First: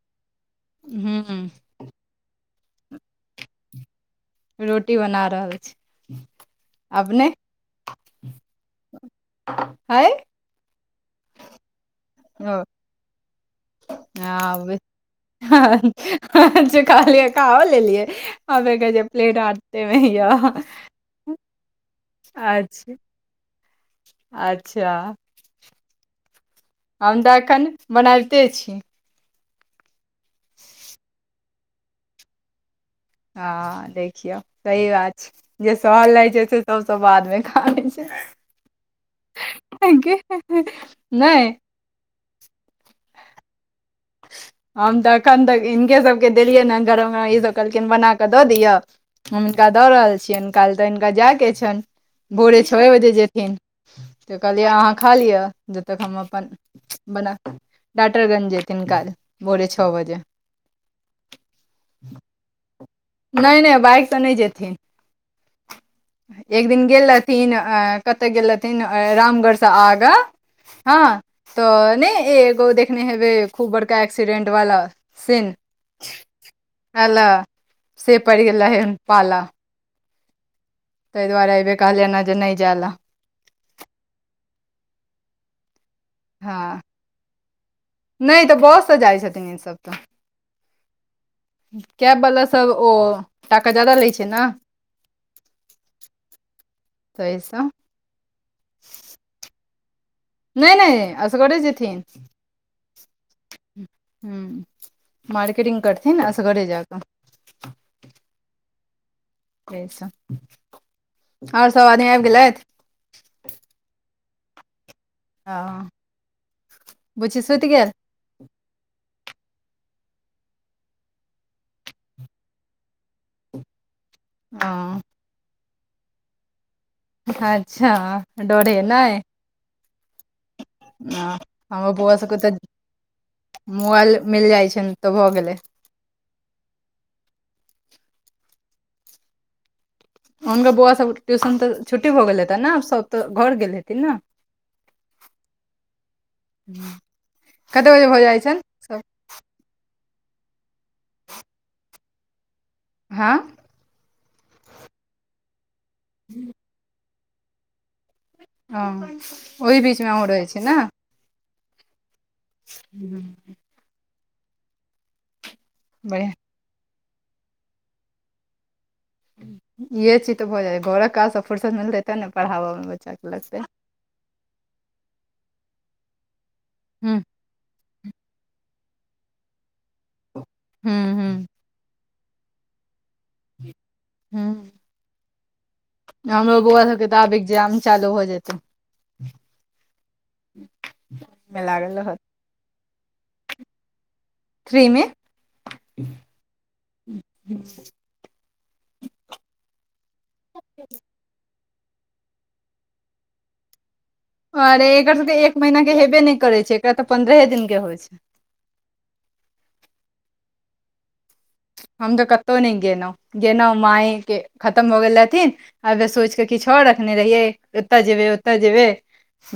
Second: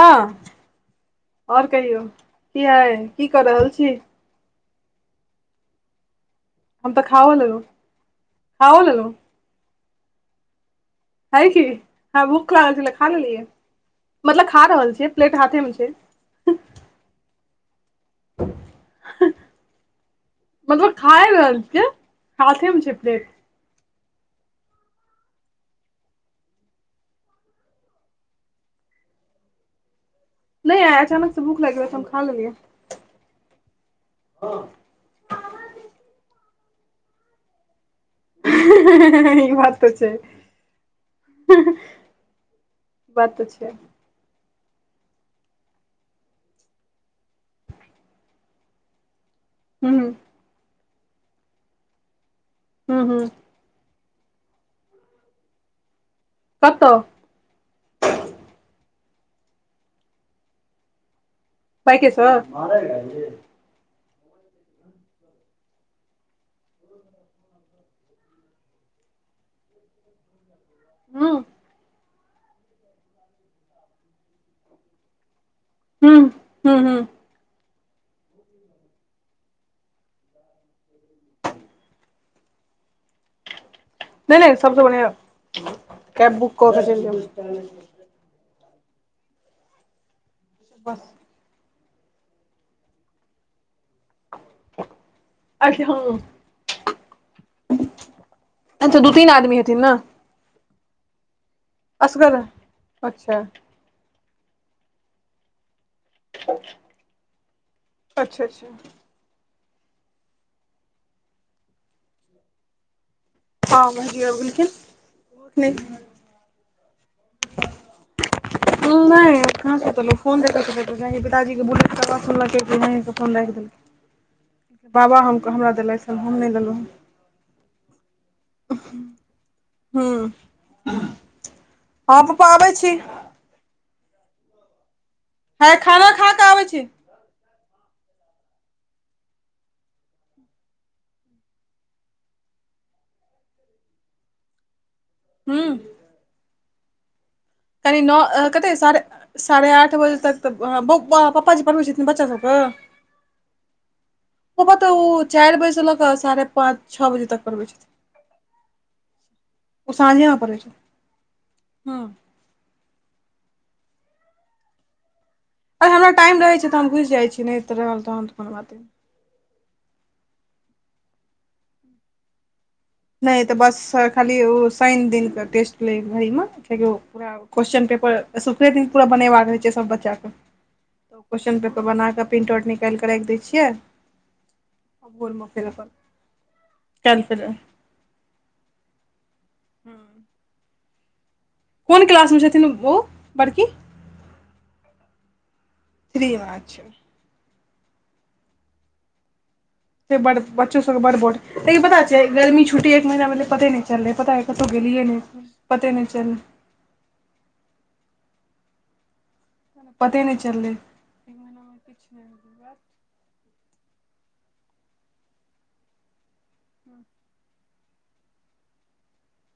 हँ हूँ आओर कहियौ की हय की क रहल छी? रोटी बना रहल छी। हम त अपने खाओ लेलौ खाओ लेलौ। हय हय की हमरा भूख लागल छेले खा लेलियै [inaudible] मतलब खा रहल छियै प्लेट हाथे में छै। [unintelligible] जे कहिलियै खाओ लेलियै अ बे कहै छियै प्लेट हाथ में य खाए रहल छियै। हाथे में छैे प्लेट। अच्छ हम तऽ एखन बनाबिते छी। नै आइ अचानक स भूख लाइग लेगै तऽ हम खा लेलियै। हँ देखियौ सही बात छै जे सहल रहै छै। सब स बादमे खा लै छै। नहि [unintelligible] ई बात तऽ छै। [unintelligible] हम तऽ एखन तक हिन केँ सभ केँ देलियैन हे गरम ईसभ कहलखिन बना कऽ दऽ दिय। हम हिनका दऽ रहल छियाइन काइलह तऽ हिनका जाय केँ छैन भोरे छए हूँ बजे हूँ जेथिन। तऽ कहलियै अहाँ खा लिय जबतक हम अपन। कत बना टाटरगंज जेथिन काइल भोरे छ बजे। बाइके स। [unintelligible] नै नै बाइकसँ नै जेथिन एक दिन गेल रहथिन अ कत गेल रहथिन रामगढ़सँ आगाँ हँ हूँ तऽ नै ऐ ब ओ देखने हेबै खूब बड़का एक्सीडेंट वाला सीन हूँ हूँ [unintelligible] से पैड़ गेले रहेन पाला। तै दुआरे अइबेर कहलियैन ने ज़े नै जाय ले। नै नै सबसँ बढ़िआ कैब बुक कऽ कऽ चैल जाउ। नै तऽ बस स जाइ छथिन इ सब तऽ वाह। कैब वला सब ओ टाका जादा लै छै ना अखनी ह [inaudible] ताइ स [inaudible] ऐत दू तीन आदमी हेथिन न। नै नै असगरे जेथिन। असगर अच्छा [inaudible] हू [inaudible] मार्केटिंग करथिन असगरे जाक। अच्छा अच्छा तै स [inaudible] और सब आदमी आइब गेलैथ हँ भाईजी यो आबि गेलखिन [inaudible] नै [inaudible] बुची सुत गैल [inaudible] नै अखन कहाँ फोन देखय छलय पिताजी केँ बुलेट प आवाज़ सुनलकय त फोन रख देलकय। [unintelligible] बाबा हम कऽ हमरा देलासइ हम नै लेलौ हँ। अच्छा डोरे नै हँ [inaudible] ह ओ बौआ हँ सब कऽ पप्पा तऽ आबै छी [inaudible] मोबाइल मिल जाय छै तऽ भए गेले। है खाना खा कऽ आबै छी। हुनकर बौआ सभ ट्यूशन तऽ छुट्टी भऽ गेल हेतैन न सभ तऽ घर गेल हेथिन न हा। ह। कनि नओ। कते साढ़े साढ़े आठ बजे तक पप्पा जी पढ़बै छै। बच्चा सभ के। हँ। हा। तऽ ओ चार बजेसँ ल क साढ़े पाँच छओ। बजे तक पढ़बै छथिन। ओ ओहि। ओ बीचमे अहँ साँझेमे रहै पढ़ै छी छथिन ने। हँ। हू। अरे हमरा बढ़िआँ टाइम रहै छै। तऽ हम घुस जाइ। छी नहि तऽ रहल तहन तऽ फेन बतेब। इहे चीज तऽ भऽ जाै घोर काज फुुरसत मिलते ते ने पढ़ाबा मे। बच्चाके नहि तऽ लगतै बस खाली ओ शनि दिनके टेस्ट लै घड़ी मे कियकि ओ हुँ पूरा। क्वेशस्न पेपर सुखरे दिन पूरा बनेबाक रह छै। सभ बच्चाके हूं तऽ हूं क्वेशचन पेपर बना क। प्रिंट आउट निकालिके राखि दै छियै। हूं आ भोरमे फेर अप्पन। हमरो बौआ सभ। के तऽ आब इक्जाम चालू हो जेतै। ह। ह। कोन क्लास मे छथिन। ओ बड़की। थ्री में। थ्री मे अच्छा। ह ह। बच्चा सभ के बड बोर्ड लेकिन पता छै। गर्मी छुटी एक महीना में। पे नहि। चले पता या। अरे एकर सभ एक महीना के हेबे नहि करै छै। एकरा तऽ पन्द्रहे दिन के होइ छै। पते नहि चले ह। हम तऽ कतहु नहि गेलहुं गेलहुं माँ के खतम हो गेल रहथिन। आउर सोच के। किछो रखने रहियै। ओतय जेबे ओतय जेबै।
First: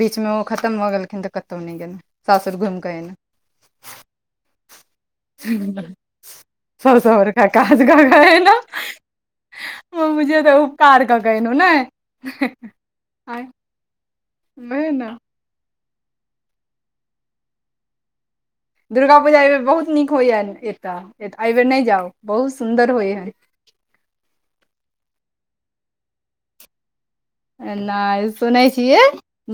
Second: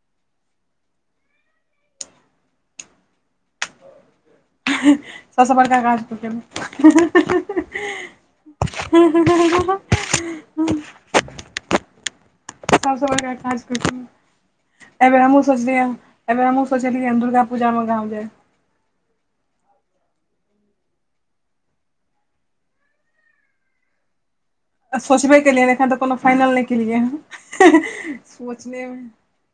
बीच में ओ खतम भऽ गेलखिन। तऽ कतहु नहि गेल सासुर घुमि। कऽ एयलहु। हाँ सभ। सँ बड़का काज प केलहुँ। सभ से बड़का काज क के आइले न। तऽ उपकार। कैलका न। एहि बेर हमहहुँ सोचलिय एहि बेर हमहहुँ सोचलियै दुर्गा पूजा में गाँव जायब। दुर्गा पूजा अबेर बहुत नीक होइ ह एतय एहिबेर नहि जाउ बहुत सुन्दर। होइ हइ। त सोचबे केलियै। एखन तऽ कोनो फाइनल नहि केलियै हे। नहि सुनै छियै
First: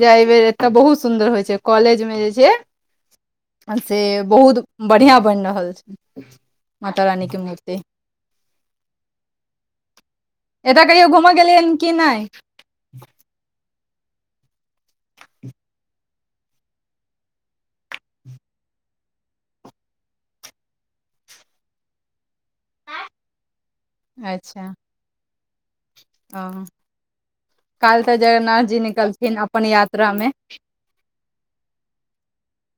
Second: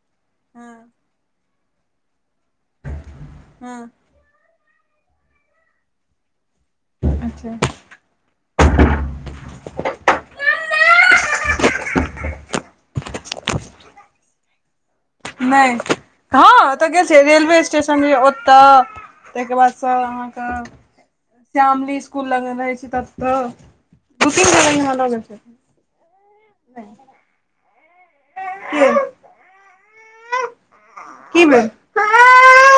जे एहि बेर एतऽ बहुत सुन्दर। हँ बहुत सुन्दर होइ छै। कॉलेजमे जे छै। हँ से बहुत बढ़ियां बनि। रहल छै। माता रानी के अच्छा मूर्ति। एत। कहिओ घुमऽ गेलयेन की नै। [inaudible] नहि हाँ ओत। गेल छलिए रेलवे स्टेशन य ओतय। ताहिके बाद स अहाँके। श्यामली स्कूल लग मे अछी त। बुकिंग कर हो। काल्यऽ जगन्नाथ। जी निकलथिन अपन यात्रामे। की भेल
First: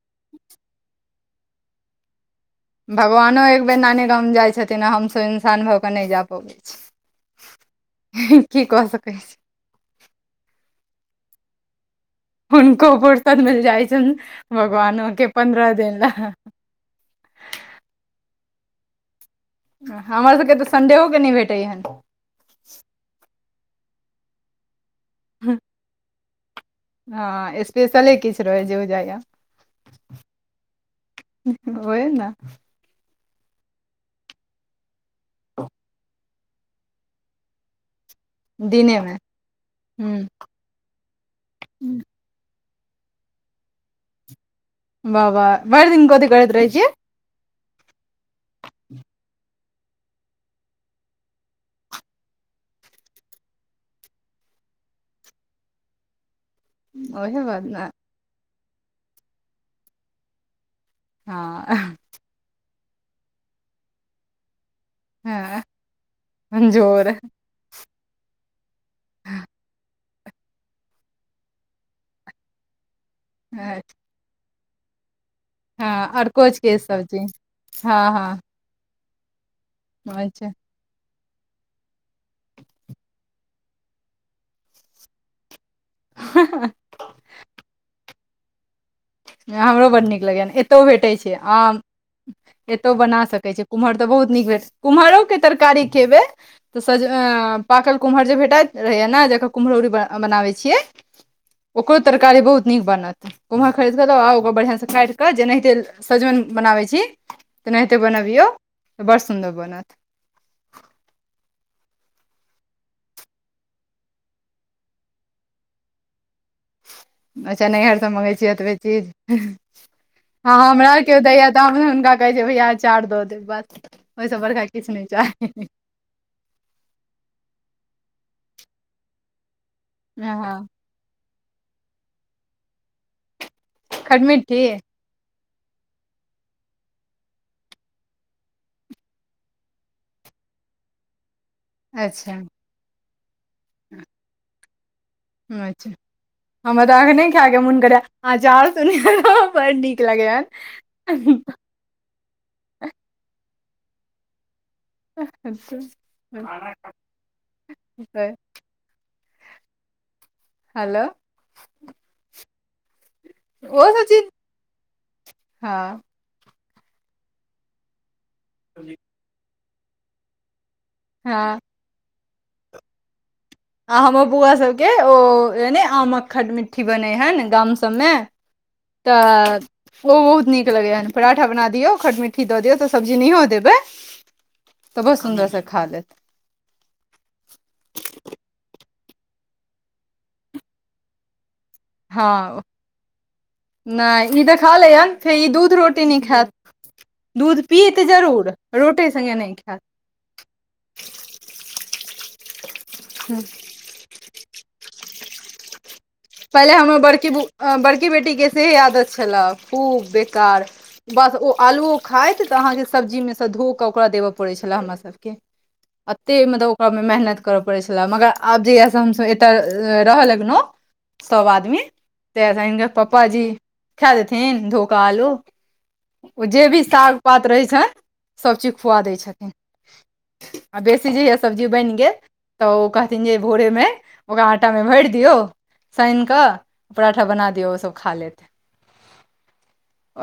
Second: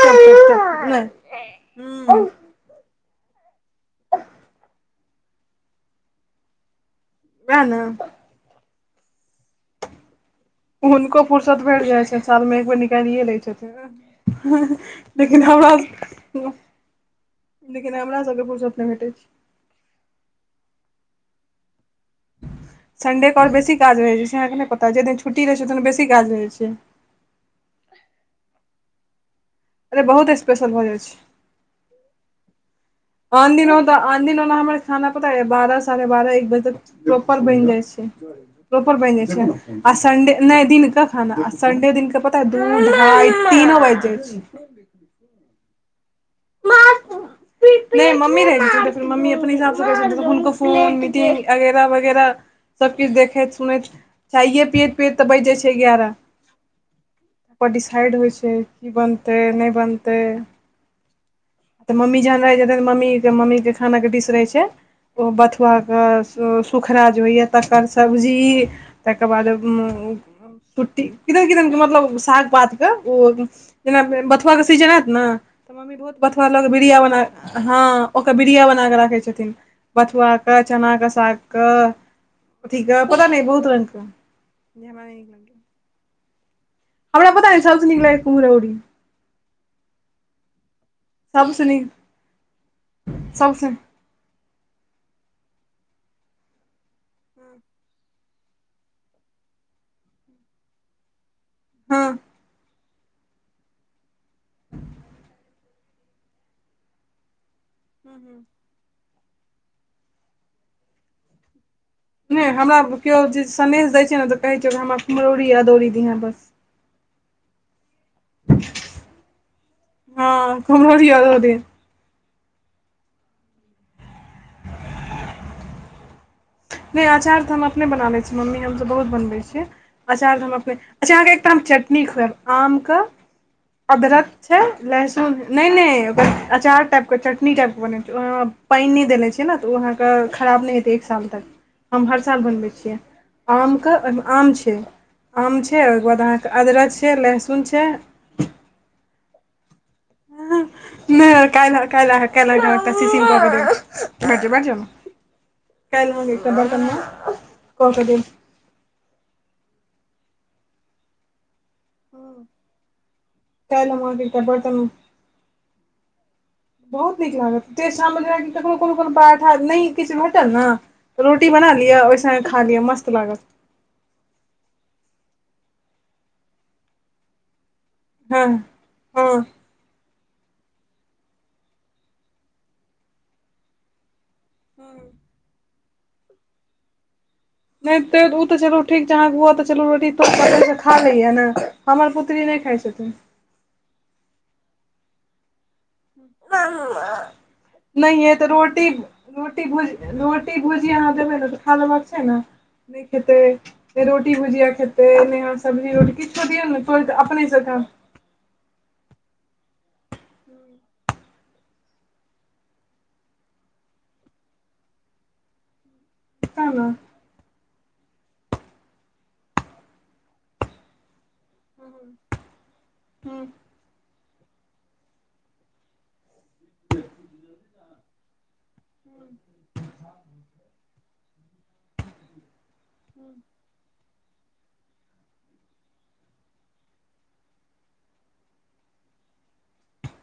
है नै। भगवानो एक बेर नानी गाम जाइत छथिन। आ हमसभ। इंसान भऽ कऽ नहि जा पबैत छी। वह न। की कह सकै छी। हुनको फुरसत भेट जाइ। छैन। साल मे एक बेर हुनको निकालिय लै फुर्सत मिल जाइ छनि छथिन भगवानो के लेकिन पन्द्रह हमरा। दिन लए लेकिन हमरा सभ के फुरशत नै भेटैत छै। हमर सभके तऽ संडे को हे नहि भेटैए य। संडे के आओर बेसी काज रहै छै। अहाँके। नहि पता जेहि दिन छुट्टी रहै छै। ओहि दिन बेसी काज रहै छै। हाँ स्पेशले किछ रहै छै। हो बुझाइया। ए बहुत स्पेशल भऽ जाइत छै। ओहि ने। आ दिन तऽ आन दिन ने हमर खाना पता बारह साढ़े बारह एक बजे तक प्रॉपर बनि जाइ छै। प्रोपर दिने मे बनि जाइ छै। आ हूँ संडे नहि दिनका खाना संडे दिन क पता। तऽ आई तीन बाज छी। वाह वाह भरि दिन कथी। करैत रहै छियै। नहि मम्मी रहे छतिन मम्मी अपने हिसाब से करें छतिन। हुनको फोन मीटिंग अगैराह वगैराह। सभकिछु। देखैत सुनैत चाइए पियैत पियैत तऽ बैज जाइत छै। एगयारह। ओहे बात तपर ने डिसाइड होइ छै। की बनतै नहि बनतै। ह। मम्मी जहन रहैत छैत तखन मम्मी मम्मी के खाना के डिश रहैत छै। ओ हँ बथुआके। झोर सुखरा जे होइएा। तकर सब्जी तकर बाद। छुट्टी किदैन। किदैन के मतलब साग पात। हँ बथुआ। के सीजन ऐत न मम्मी। ओकरा अरकोच न के बीड़िया बना सब्जी हँ के ओकरा हँ बीड़िया बना कऽ राखै छथिन। बथुआ। अच्छा क चना क साग क अथी। क पता न बहुत रंग के ह ह। हमरा पता य सभ से निक लागेय कुम्हरोरी। हमरो बड़ नीक लगयए एतहु भेटे छै। सभसँ आम नीक एतो बना सकैत छी सभसँ कुम्हर। तऽ बहुत नीक भेलेट कुम्हरो के तरकारी खेबे। तऽ सज पाकल कुम्हर। जे भेटैत रहैया ने जकर कुम्हरौरी बनाबैत छियै ओकरो हँ तरकारी बहुत नीक बनत कुम्हर खरीद कऽँ लोआ ओकर बढ़िआ। काटि कऽ जेनाहिते। सैजमनि बनाबैत छी तेनाहिते बनबियौ तऽ बड़ सुन्दर बनत। नहि हमरा किओ जे सन्देश दै छै। ने तऽ कहै छीय हमरा कुम्हरौरी अदौरी दिहै बस। अच्छा नैहरसम में होछे। एतबे चीज हँ हाँ हमरा कुम्हरौरी केओ दैया अदौरी तऽ हुनका। कहै छै। भैया अचार दऽ देब बस ओहिसँ। बड़का किछु नहि चाही। नहि अचार तऽ हम अपने। बनाबै छी मम्मी हमसभ। बहुत बनबै छियै अचार तऽ हम हँ अपने। अच्छा अहाँ के एकटा हम चटनी खुएब। आम के अदरक छै। खटमिट्ठी लहसुन। नहि नहि ओकर अचार टाइप के चटनी टाइप के बन छैलौ। पाइन नहि दैने छैलौ। तऽ अहाँ के खराब। नहि हेतै। एक साल तक। हम हर अच्छा साल बनबै छियै आमके। ओहिमे आम छैय। आम छै। अच्छा ओहिके बाद अहाँके। अदरक छै। लहसुन छै। आजार सुनिय बडीक। नहि काल्हि। काल्हि। काल्हि। चिटिंग। को के देखत छिय। नई कऽ के पता देब चलल। हेलो। ओ कायल सब हमर [unintelligible] चीज बेटा बड तंग हँ बहुत नीक लागत शाम ककरनो कोनो कोनो पाठा नहि किछु भेटल न हँ रोटी बना लियो ओहि संगे खा लिअ मस्त लागत आ हमर बौआ सब के ओ नहि आमक खट मिट्ठी बने हेन गाम सब मे हँ हँ तऽ ओ बहुत नीक लगै हन पराठा बना दियौ खट मिट्ठी दऽ दियौ तऽ सब्जी नहियओ देबै तऽ बहुत सुन्दर सँ खा लैत नहि त ओ तऽ चलू ठीक छैय अहाँ के बौआ तऽ चलू रोटी त खाअ लैय ने हमर हँ पुत्री नहि खाइ छथिन। नहि इ तऽ खाय लैय हन फेर इ दूध रोटी रोटे नहि खायत दूध पियत नहिये तऽ जरूर रोटी संगे नहि रोटी खायत भुज रोटी भुजीया अहाँ देबै न तऽ खा लेबाक छैय न नहि खेतै। खायत नहि रोटी भुजिया खेतै नहि सब्जी रोटी किछो दियौ पहिले ने हमर तोड़ि कऽ बड़की अपनेसँ खा [unintelligible] बड़की बेटी के सेहै आदत छला खूब बेकार बस ओ आलुओ खाइत तऽ अहाँके सब्जीमे सँ धोइ कऽ ओकरा देबय पड़ै छलए हमरा सबके। एते मतलब तैँ ने ओकरा मे मेहनत करऽ पड़े छला मगर आब जहिया से हमसब एतय रहै लग लौ सब आदमी तऽ हिनकर ह पपाजी खा देथिन धोइ कऽ आलू ओ जे भी साग पात रहै छनि सबचीज खुआ दैत छथिन आ बेसी जहिया सब्जी बनि गेल तऽ ओ कहथिन जे भोरेमे ' ओकरा आटा मे भरि दियऔ सानि कऽ पराठा बना दियऔ ओ सब खा लेते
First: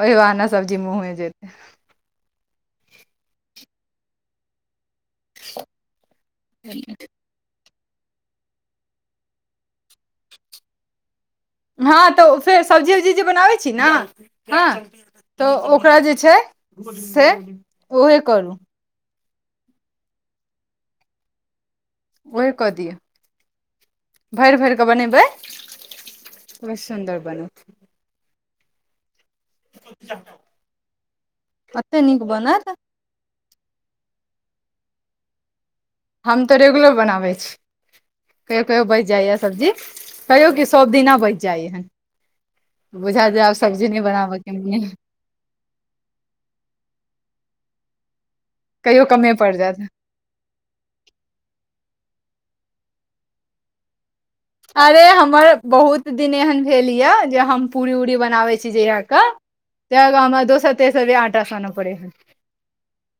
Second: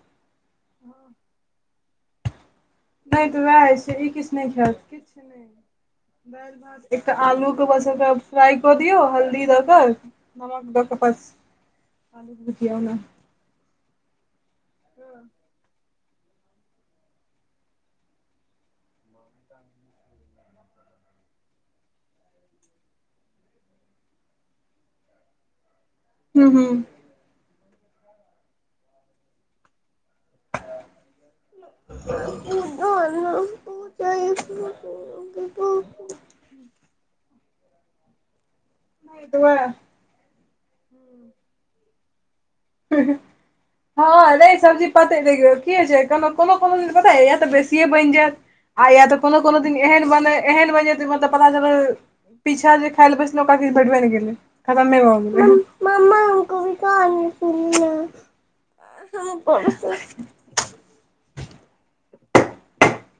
ओह बहाने सब्जी मुँहमे जेतै नहि त वएह छैय [unintelligible] इ किछु नहि खायत किछु नहि दाइल भात एकटा आलू बस फ्राई कऽ दियऔ हल्दी दऽ क नमक दऽ के पेक ह आलू तऽ फेर सब्जी उब्जी जे बनाबै छीय न ह तऽ ओकरा जे छैय से उहे करू ओह कऽ दिऔ भेर भेर कऽ बनेबै हूँ हूँ बड सुन्दर बनत [inaudible] धान एते प नीक बनत च [inaudible] बु बु [inaudible] हम तऽ रेगुलर बनाबैय अछी कहियो कहियो बेच नहि जाइए तऽ सब्जी वैह कयौ कि सब दिना बेच जाइ हन बुझा जा आब सब्जी नहि हँ बनाबऽके नहि मने सब्जी पते देखियौ की होइ छैय कोनो कोनो दिन पता या तऽ बेसियए बनि जायत आ या कहियो तऽ कमे कोनो पड़ कोनो दिन जायत एहन। मने एहन मने जे मतलब पता चल पीछा जे खायइ लए बैसल ओकरा किछ भेटबे नहि केलै खतमे अरे भऽ हमर गेलै बहुत मम्मा दिन एहन हमको भी भेल ये कहानी जे हम सुनना पूरी उूरी बनाबे अछी जहिय के त हमरा दोसर तेसर बेर आटा सानय पड़ेय।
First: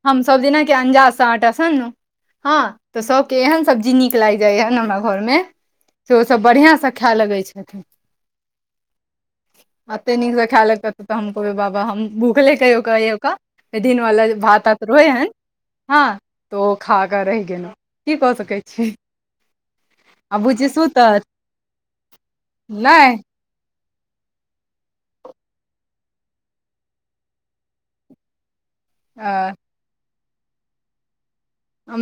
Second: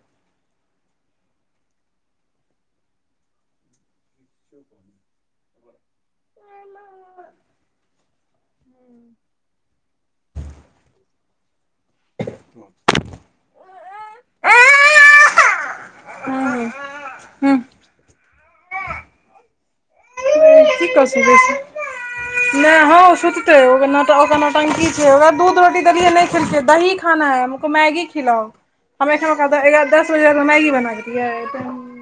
हम सब दिना के अंदाज से आटा सनलौ तऽ सब के एहन सब्जी नीक लाग जाइय हमरा घर मे से ओसब बढ़िआं से खाय लगै छथिन एते नीक से खाय लेत तऽ हम कहबै बाबा हम भूखले कहियो कह। ओकर दिन वाला भात रहै हन ह तऽ ओ खााकऽ रहि गेलहुँ कि कऽ सकैत छी आ बुझ सुन टा से बेसी नहि हँ ओ तऽ सुत [inaudible] नटंकी छै। ओकरा दूध रोटी देलियै नहि खेलकै दही खाना है हमहु मैगी खिलाओ। हम एखन अ दस बजे में। मैगी बना देियै।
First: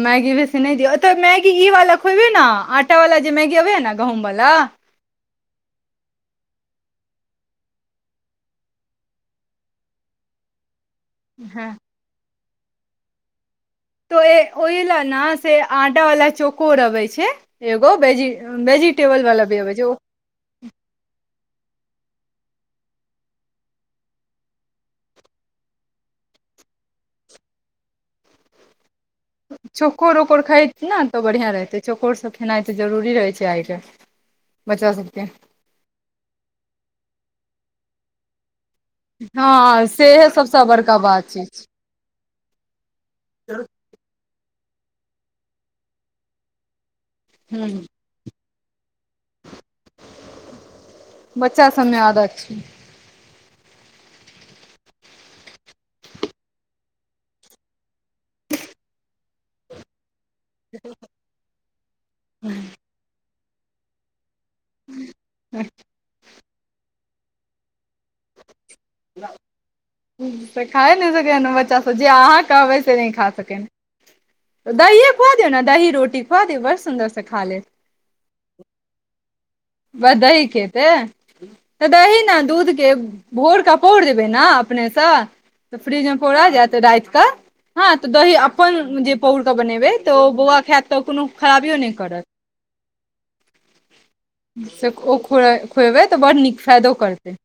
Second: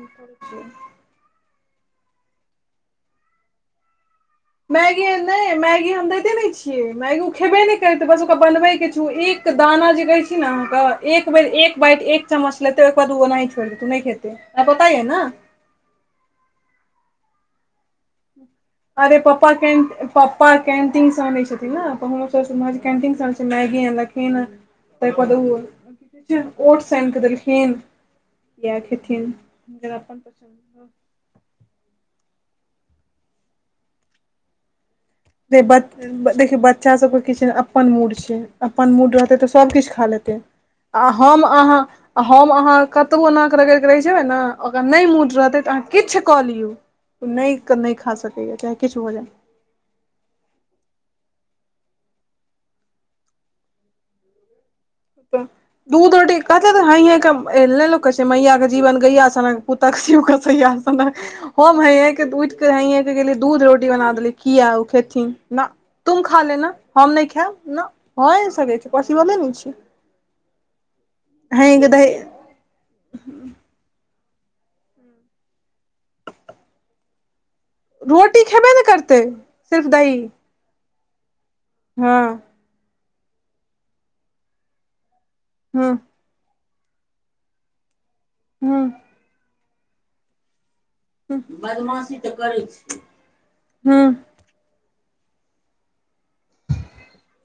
मैगी भसी नहि दियौत। मैगी इ वाला खोबे ने आटा वाला जे मैगी अबैया ने गहूँं वाला मैगी [inaudible] नहि मैगी हम दैते नहि छियै मैगी ओ खेबे नहि करैतै बस ओकरा बनबैके। एक। दाना जे कहे छै। ने अहाँ के एक बेर एक बाइट एक चमच लेते ओहिके बाद न छोइर देत्तई। उ नहि तो खेते आ ओहि बताइयै लए ने से आटा वाला चकोर अवे छै। एगोज अरे वेजिटेबल वाला पप्पा भी अबे कैन छै। ओ। पप्पा कैंटीन से आनै छथिन। ने हमरो सभ समान कैंटीन से अनले छथिन मैगी आनलखीन। तइ पर ओ ओटस आनि क देलखिन य खेथिन। जरा चौकोर अपन ओकर खा। पसन्द नहि तऽ बढ़िआ। रहतै चोकोर सभ खेनाइ तऽ जरूरी रहै छै। आइ कालहि बच्चा सभके। देखियौ बच्चा सभ। के किछु न अपन मूड छै। अपन मूड रहतै तऽ सभ। हँ किछु खा सेहे लेतै सबसँ बड़का आ बात छै हम अहाँ। आ हम अहाँ। कतबो नाक रगड़िके रहै छबे। ने ओकर नहि मूड रहतै तऽ अहाँ किछु। कऽ लियौ नहि ह क नहि खा सकैया चाहे किछु भऽ जाय। बच्चा सभ में आदत छै। दूध रोटी कहतै तऽ ह ह लोक कहै छै। मैया के जीवन गैया सनक। पुत सभ क सयन। हेय के उठ के हय के गेली दूध रोटी बना देली। किया ओ खेथिन। ना तुम खा ले ने हम नहि खायब ना। हँ इ सभ के पसिबले ने। छै। तऽ खाए नहि सकै बच्चा हइये के सभ जे दही अहाँ कहबै से नहि खा सकै। दहीए खुआ। दौ ने दही रोटी खुआ दियौ बड़ सुन्दर से खा लेस। रोटी खेबे ने करते। दही खेते तऽ हँ दही ने दूध के। भोर क पोड़। देबे ने अपने से तऽ हँ फ्रिज मे। पोरा जैत राइत। क हां त दही जे हँ अप्पन। पौर के जे बनेबे तो बउआ खैत। तऽ कोनो खराबियो नहि करत। कर ह। से ओ ख खुएबै। तऽ बड्ड। नीक फायदो करतै।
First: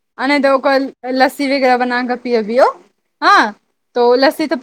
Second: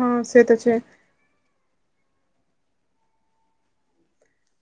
हँ अ नय से द तऽ छै ओकल। लस्सी वगैरह बना क पियअबियौ हँ तो लस्सी तऽ।